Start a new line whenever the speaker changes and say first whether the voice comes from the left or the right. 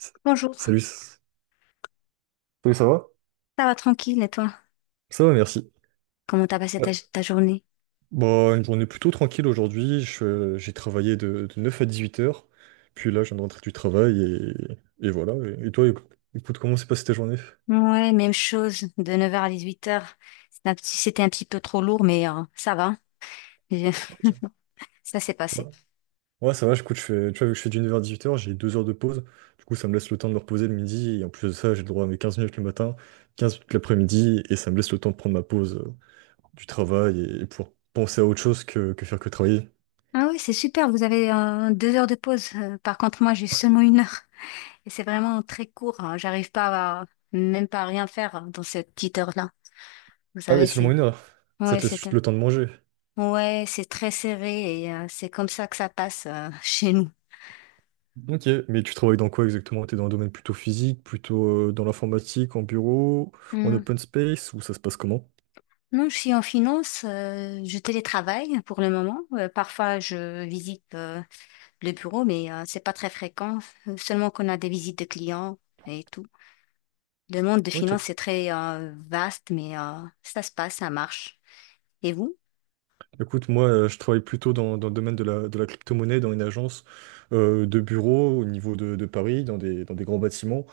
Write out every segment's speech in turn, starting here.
right: S-
left: Bonjour, ça
right: Salut, Oui, ça va?
left: va tranquille et toi?
right: Ça va, merci.
left: Comment t'as passé ta,
right: Ouais.
left: ta journée?
right: Bon, une journée plutôt tranquille aujourd'hui. J'ai travaillé de 9 à 8 heures. Puis là, je viens de rentrer du travail et voilà. Et toi, écoute, comment s'est passée ta journée?
left: Ouais, même chose, de 9 heures à 18 heures. C'était un petit peu trop lourd, mais ça va. J'ai-
right: Ok.
left: Ça s'est
right: Ouais,
left: passé.
right: ouais, ça va, écoute, je fais, tu vois, vu que je fais du 9h-18h. J'ai 2 heures de pause. Du coup, ça me laisse le temps de me reposer le midi. Et en plus de ça, j'ai le droit à mes 15 minutes le matin, 15 minutes l'après-midi. Et ça me laisse le temps de prendre ma pause du travail et pour penser à autre chose que faire que travailler.
left: Ah oui, c'est super, vous avez deux heures de pause. Par contre, moi, j'ai seulement une heure. Et c'est vraiment très court, hein. J'arrive pas à, même pas à rien faire, hein, dans cette petite heure-là. Vous
right: Ah oui,
left: savez,
right: seulement
left: c'est...
right: 1 heure. Ça
left: Ouais,
right: te laisse
left: c'est...
right: juste le temps de manger.
left: Ouais, c'est très serré et c'est comme ça que ça passe chez nous.
right: Ok, mais tu travailles dans quoi exactement? T'es dans un domaine plutôt physique, plutôt dans l'informatique, en bureau, en open space, ou ça se passe comment?
left: Non, je suis en finance, je télétravaille pour le moment. Parfois, je visite le bureau, mais c'est pas très fréquent. Seulement qu'on a des visites de clients et tout. Le monde de
right: Ok.
left: finance est très vaste, mais ça se passe, ça marche. Et vous?
right: Écoute, moi, je travaille plutôt dans le domaine de la crypto-monnaie, dans une agence de bureau au niveau de Paris, dans des grands bâtiments,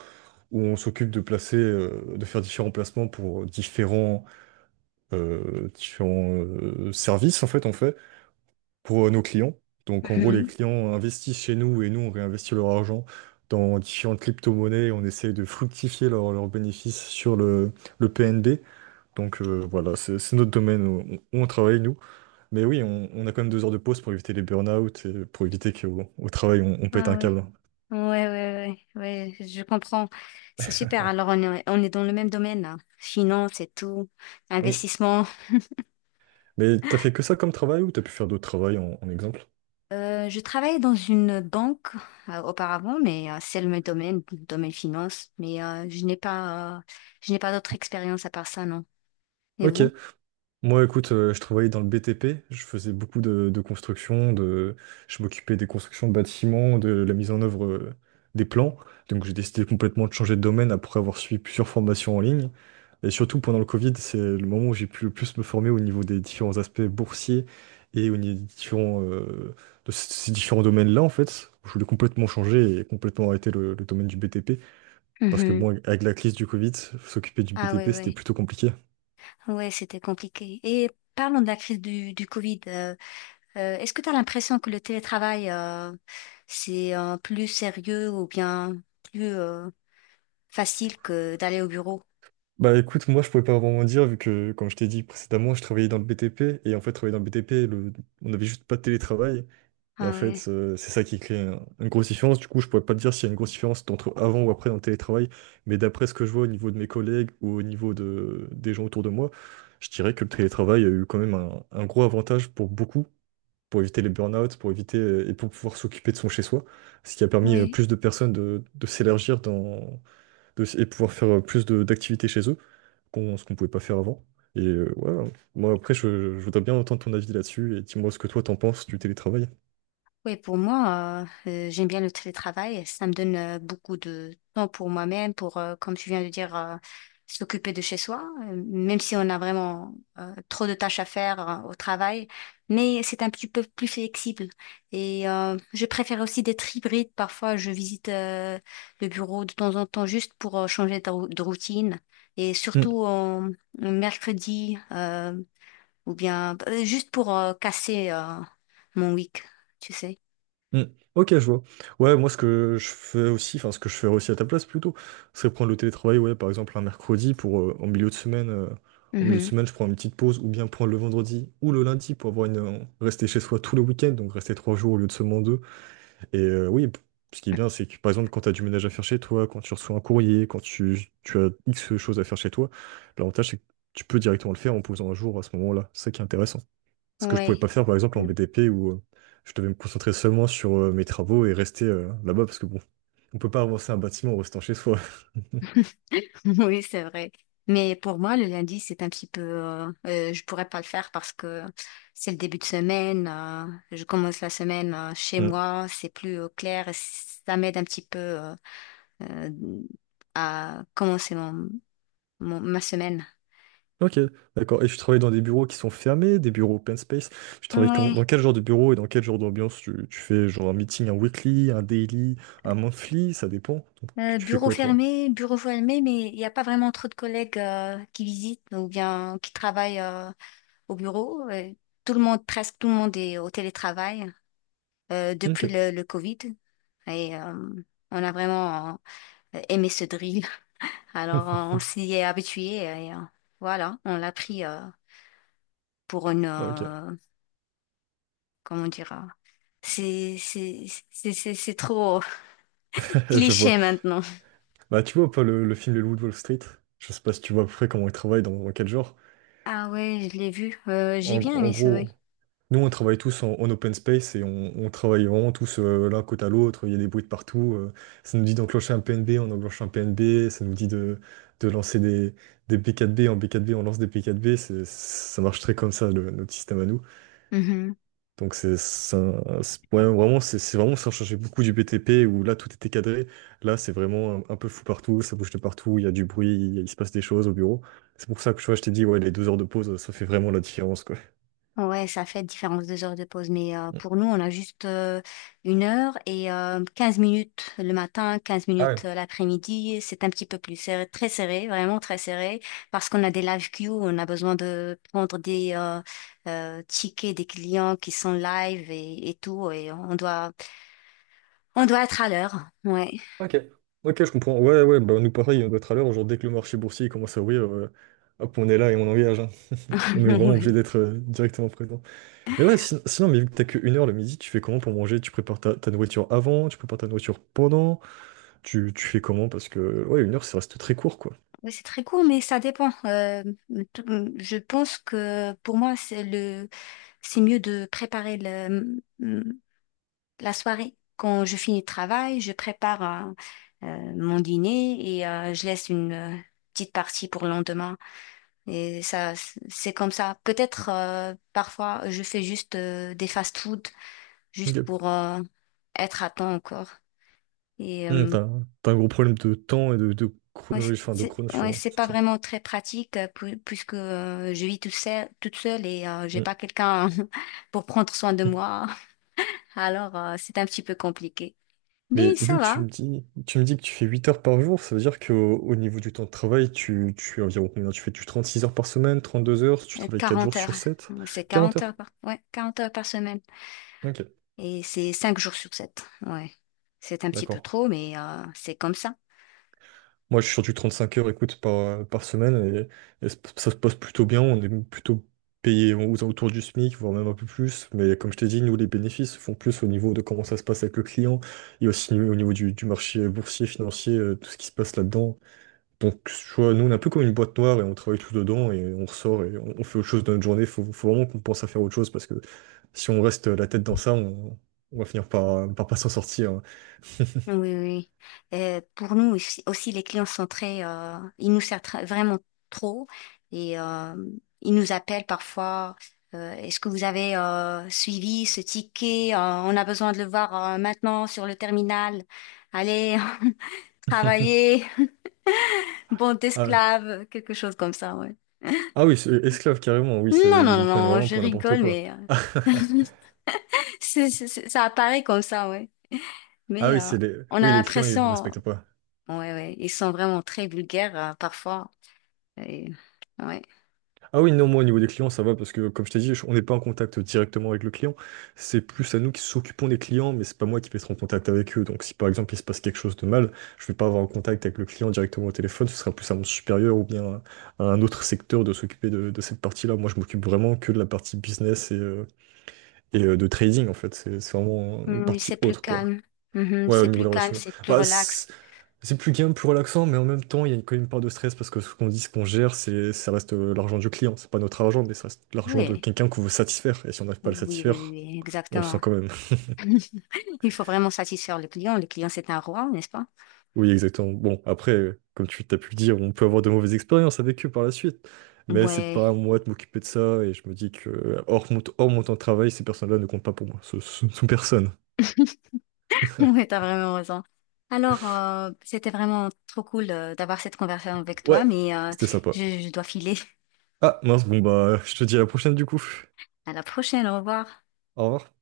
right: où on s'occupe de placer, de faire différents placements pour différents services, en fait, on fait pour nos clients. Donc, en gros, les
left: Mhm.
right: clients investissent chez nous et nous, on réinvestit leur argent dans différentes crypto-monnaies. On essaie de fructifier leurs bénéfices sur le PNB. Donc, voilà, c'est notre domaine où on travaille, nous. Mais oui, on a quand même 2 heures de pause pour éviter les burn-out et pour éviter qu'au au travail, on pète
left: Ah
right: un
left: ouais.
right: câble.
left: Ouais, ouais, ouais, ouais, je comprends. C'est super. Alors, on est dans le même domaine, là. Finance et tout,
right: Mm.
left: investissement.
right: Mais t'as fait que ça comme travail ou t'as pu faire d'autres travails en exemple?
left: Je travaillais dans une banque auparavant, mais c'est le même domaine, domaine finance. Mais je n'ai pas d'autre expérience à part ça, non. Et
right: Ok.
left: vous?
right: Moi, écoute, je travaillais dans le BTP, je faisais beaucoup de construction. Je m'occupais des constructions de bâtiments, de la mise en œuvre des plans. Donc, j'ai décidé complètement de changer de domaine après avoir suivi plusieurs formations en ligne. Et surtout, pendant le Covid, c'est le moment où j'ai pu le plus me former au niveau des différents aspects boursiers et au niveau de ces différents domaines-là, en fait. Je voulais complètement changer et complètement arrêter le domaine du BTP. Parce que,
left: Mhm.
right: bon, avec la crise du Covid, s'occuper du
left: Ah ouais,
right: BTP, c'était
left: ouais,
right: plutôt compliqué.
left: ouais, c'était compliqué. Et parlons de la crise du Covid. Est-ce que tu as l'impression que le télétravail c'est plus sérieux ou bien plus facile que d'aller au bureau?
right: Bah écoute, moi je pouvais pas vraiment dire vu que comme je t'ai dit précédemment, je travaillais dans le BTP et en fait travailler dans le BTP, on n'avait juste pas de télétravail et en
left: Ah
right: fait
left: ouais,
right: c'est ça qui crée une grosse différence. Du coup, je pourrais pas te dire s'il y a une grosse différence entre avant ou après dans le télétravail, mais d'après ce que je vois au niveau de mes collègues ou au niveau de des gens autour de moi, je dirais que le télétravail a eu quand même un gros avantage pour beaucoup, pour éviter les burn-out, pour éviter et pour pouvoir s'occuper de son chez-soi, ce qui a permis
left: oui.
right: plus de personnes de s'élargir et pouvoir faire plus d'activités chez eux qu'on ce qu'on pouvait pas faire avant. Et voilà. Moi, après, je voudrais bien entendre ton avis là-dessus et dis-moi ce que toi t'en penses du télétravail.
left: Oui, pour moi, j'aime bien le télétravail. Ça me donne beaucoup de temps pour moi-même, pour, comme tu viens de dire, s'occuper de chez soi, même si on a vraiment trop de tâches à faire au travail. Mais c'est un petit peu plus flexible. Et je préfère aussi d'être hybride. Parfois, je visite le bureau de temps en temps juste pour changer de routine. Et
right: Hmm,
left: surtout en mercredi, ou bien juste pour casser mon week, tu sais.
right: hmm. Ok, je vois. Ouais, moi, ce que je fais aussi, enfin, ce que je ferais aussi à ta place plutôt, c'est prendre le télétravail, ouais, par exemple, un mercredi pour en milieu de
left: Mhm.
right: semaine, je prends une petite pause ou bien prendre le vendredi ou le lundi pour avoir rester chez soi tout le week-end, donc rester 3 jours au lieu de seulement deux. Et oui, ce qui est bien, c'est que par exemple, quand tu as du ménage à faire chez toi, quand tu reçois un courrier, quand tu as X choses à faire chez toi, l'avantage, c'est que tu peux directement le faire en posant un jour à ce moment-là. C'est ça qui est intéressant. Ce que je pouvais
left: Ouais.
right: pas faire, par exemple, en
left: Mm.
right: BDP, où je devais me concentrer seulement sur mes travaux et rester là-bas, parce que bon, on peut pas avancer un bâtiment en restant chez soi.
left: Oui, c'est vrai. Mais pour moi, le lundi, c'est un petit peu... je pourrais pas le faire parce que c'est le début de semaine. Je commence la semaine chez
right: Mm.
left: moi. C'est plus clair. Et ça m'aide un petit peu euh, à commencer ma semaine.
right: Ok, d'accord. Et tu travailles dans des bureaux qui sont fermés, des bureaux open space. Tu travailles
left: Ouais.
right: dans quel genre de bureau et dans quel genre d'ambiance tu fais genre un meeting, un weekly, un daily, un monthly, ça dépend. Donc, tu fais
left: Bureau
right: quoi, toi?
left: fermé, bureau fermé, mais il n'y a pas vraiment trop de collègues qui visitent ou bien qui travaillent au bureau. Tout le monde, presque tout le monde est au télétravail, depuis
right: Ok.
left: le Covid. Et on a vraiment aimé ce drill. Alors on s'y est habitué et voilà, on l'a pris pour une...
right: Ok.
left: comment dire? C'est c'est- c'est trop
right: Je vois.
left: cliché maintenant.
right: Bah, tu vois pas le film Les Loups de Wall Street? Je sais pas si tu vois à peu près comment ils travaillent, dans quel genre.
left: Ah ouais, je l'ai vu. J'ai
right: En,
left: bien
right: en
left: aimé ce...
right: gros, nous, on travaille tous en open space et on travaille vraiment tous l'un côté à l'autre. Il y a des bruits de partout. Ça nous dit d'enclencher un PNB, on enclenche un PNB. Ça nous dit de lancer des B4B. En B4B, on lance des B4B. Ça marche très comme ça, notre système à nous.
left: oui.
right: Donc ouais, vraiment c'est vraiment ça changeait beaucoup du BTP où là tout était cadré. Là c'est vraiment un peu fou partout, ça bouge de partout, il y a du bruit, il se passe des choses au bureau. C'est pour ça que tu vois, je t'ai dit ouais les 2 heures de pause ça fait vraiment la différence quoi.
left: Ouais, ça fait différence deux heures de pause, mais
right: Mm.
left: pour nous, on a juste une heure et 15 minutes le matin, quinze
right: Ah
left: minutes
right: ouais,
left: l'après-midi. C'est un petit peu plus serré, très serré, vraiment très serré, parce qu'on a des live queues, on a besoin de prendre des tickets des clients qui sont live et tout, et on doit être à l'heure. Ouais.
right: ok. Ok, je comprends. Ouais, ouais, bah nous pareil on doit être à l'heure. Genre dès que le marché boursier commence à ouvrir, hop on est là et on engage. Hein. On est vraiment obligé
left: Oui.
right: d'être directement présent. Mais ouais sinon, mais vu que t'as que 1 heure le midi, tu fais comment pour manger? Tu prépares ta nourriture avant, tu prépares ta nourriture pendant. Tu fais comment? Parce que ouais, 1 heure, ça reste très court, quoi.
left: Oui, c'est très court, mais ça dépend. Tout- je pense que pour moi, c'est le, c'est mieux de préparer le, la soirée, quand je finis le travail, je prépare mon dîner et je laisse une petite partie pour le lendemain. Et ça, c'est comme ça. Peut-être parfois je fais juste des fast-food juste
right: Ok.
left: pour être à temps encore. Et
right: T'as un gros problème de temps et de
left: ouais,
right: chronologie, enfin de chrono
left: ouais,
right: sur
left: c'est
right: sur
left: pas
right: ça.
left: vraiment très pratique puisque je vis toute seule et j'ai
right: Hum.
left: pas quelqu'un pour prendre soin de moi. Alors c'est un petit peu compliqué.
right: Mais
left: Mais
right: vu
left: ça
right: que tu
left: va.
right: me dis, tu me dis que tu fais 8 heures par jour, ça veut dire qu'au au niveau du temps de travail, tu es environ combien? Tu fais tu 6 heures par semaine, 32 heures, tu travailles 4
left: 40
right: jours
left: heures.
right: sur 7
left: Ouais, c'est
right: 40
left: 40
right: heures.
left: heures par, ouais, 40 heures par semaine.
right: Ok,
left: Et c'est 5 jours sur 7. Ouais. C'est un petit peu
right: d'accord.
left: trop, mais c'est comme ça.
right: Moi, je suis sur du 35 heures, écoute, par semaine, et ça se passe plutôt bien. On est plutôt payé aux alentours du SMIC, voire même un peu plus. Mais comme je t'ai dit, nous, les bénéfices se font plus au niveau de comment ça se passe avec le client, et aussi au niveau du marché boursier, financier, tout ce qui se passe là-dedans. Donc, tu vois, nous, on est un peu comme une boîte noire, et on travaille tout dedans, et on ressort, et on fait autre chose dans notre journée. Faut vraiment qu'on pense à faire autre chose, parce que si on reste la tête dans ça, on va finir par pas s'en sortir. Hein.
left: Oui, oui, oui. Pour nous aussi, aussi, les clients sont très... ils nous servent très- vraiment trop. Et ils nous appellent parfois. Est-ce que vous avez suivi ce ticket? On a besoin de le voir maintenant sur le terminal. Allez, travaillez, bande
right: Ah ouais.
left: d'esclaves, quelque chose comme ça, ouais.
right: Ah oui, c'est esclave carrément, oui, c'est
left: Non,
right: ils
left: non,
right: vous prennent
left: non,
right: vraiment
left: je
right: pour n'importe
left: rigole,
right: quoi.
left: mais ça apparaît comme ça, ouais.
right: Ah
left: Mais
right: oui, c'est les
left: on a
right: oui, les clients ils vous
left: l'impression,
right: respectent pas.
left: ouais, ouais, ils sont vraiment très vulgaires parfois. Et, ouais.
right: Ah oui, non, moi au niveau des clients, ça va parce que comme je t'ai dit, on n'est pas en contact directement avec le client. C'est plus à nous qui s'occupons des clients, mais c'est pas moi qui vais être en contact avec eux. Donc si par exemple il se passe quelque chose de mal, je vais pas avoir en contact avec le client directement au téléphone, ce sera plus à mon supérieur ou bien à un autre secteur de s'occuper de cette partie-là. Moi je m'occupe vraiment que de la partie business et de trading en fait. C'est vraiment une
left: Mm,
right: partie
left: c'est plus
right: autre quoi.
left: calme. Mhm,
right: Ouais, au
left: c'est
right: niveau de
left: plus
right: la
left: calme,
right: relation.
left: c'est plus
right: Bah,
left: relax.
right: c'est plus gain, plus relaxant, mais en même temps, il y a quand même une part de stress parce que ce qu'on dit, ce qu'on gère, ça reste l'argent du client. C'est pas notre argent, mais ça reste l'argent de
left: Oui,
right: quelqu'un qu'on veut satisfaire. Et si on n'arrive pas à le
left: oui, oui, oui,
right: satisfaire,
left: oui,
right: on le sent
left: exactement.
right: quand même.
left: Il faut vraiment satisfaire le client. Le client, c'est un roi, n'est-ce pas?
right: Oui, exactement. Bon, après, comme tu t'as pu le dire, on peut avoir de mauvaises expériences avec eux par la suite. Mais c'est
left: Ouais,
right: pas à moi de m'occuper de ça. Et je me dis que, hors mon temps de travail, ces personnes-là ne comptent pas pour moi. Ce sont personne.
left: ouais, t'as vraiment raison. Alors, c'était vraiment trop cool d'avoir cette conversation avec toi,
right: Ouais,
left: mais
right: c'était sympa.
left: je dois filer.
right: Ah, mince, bon, bah, je te dis à la prochaine du coup.
left: À la prochaine, au revoir.
right: Au revoir.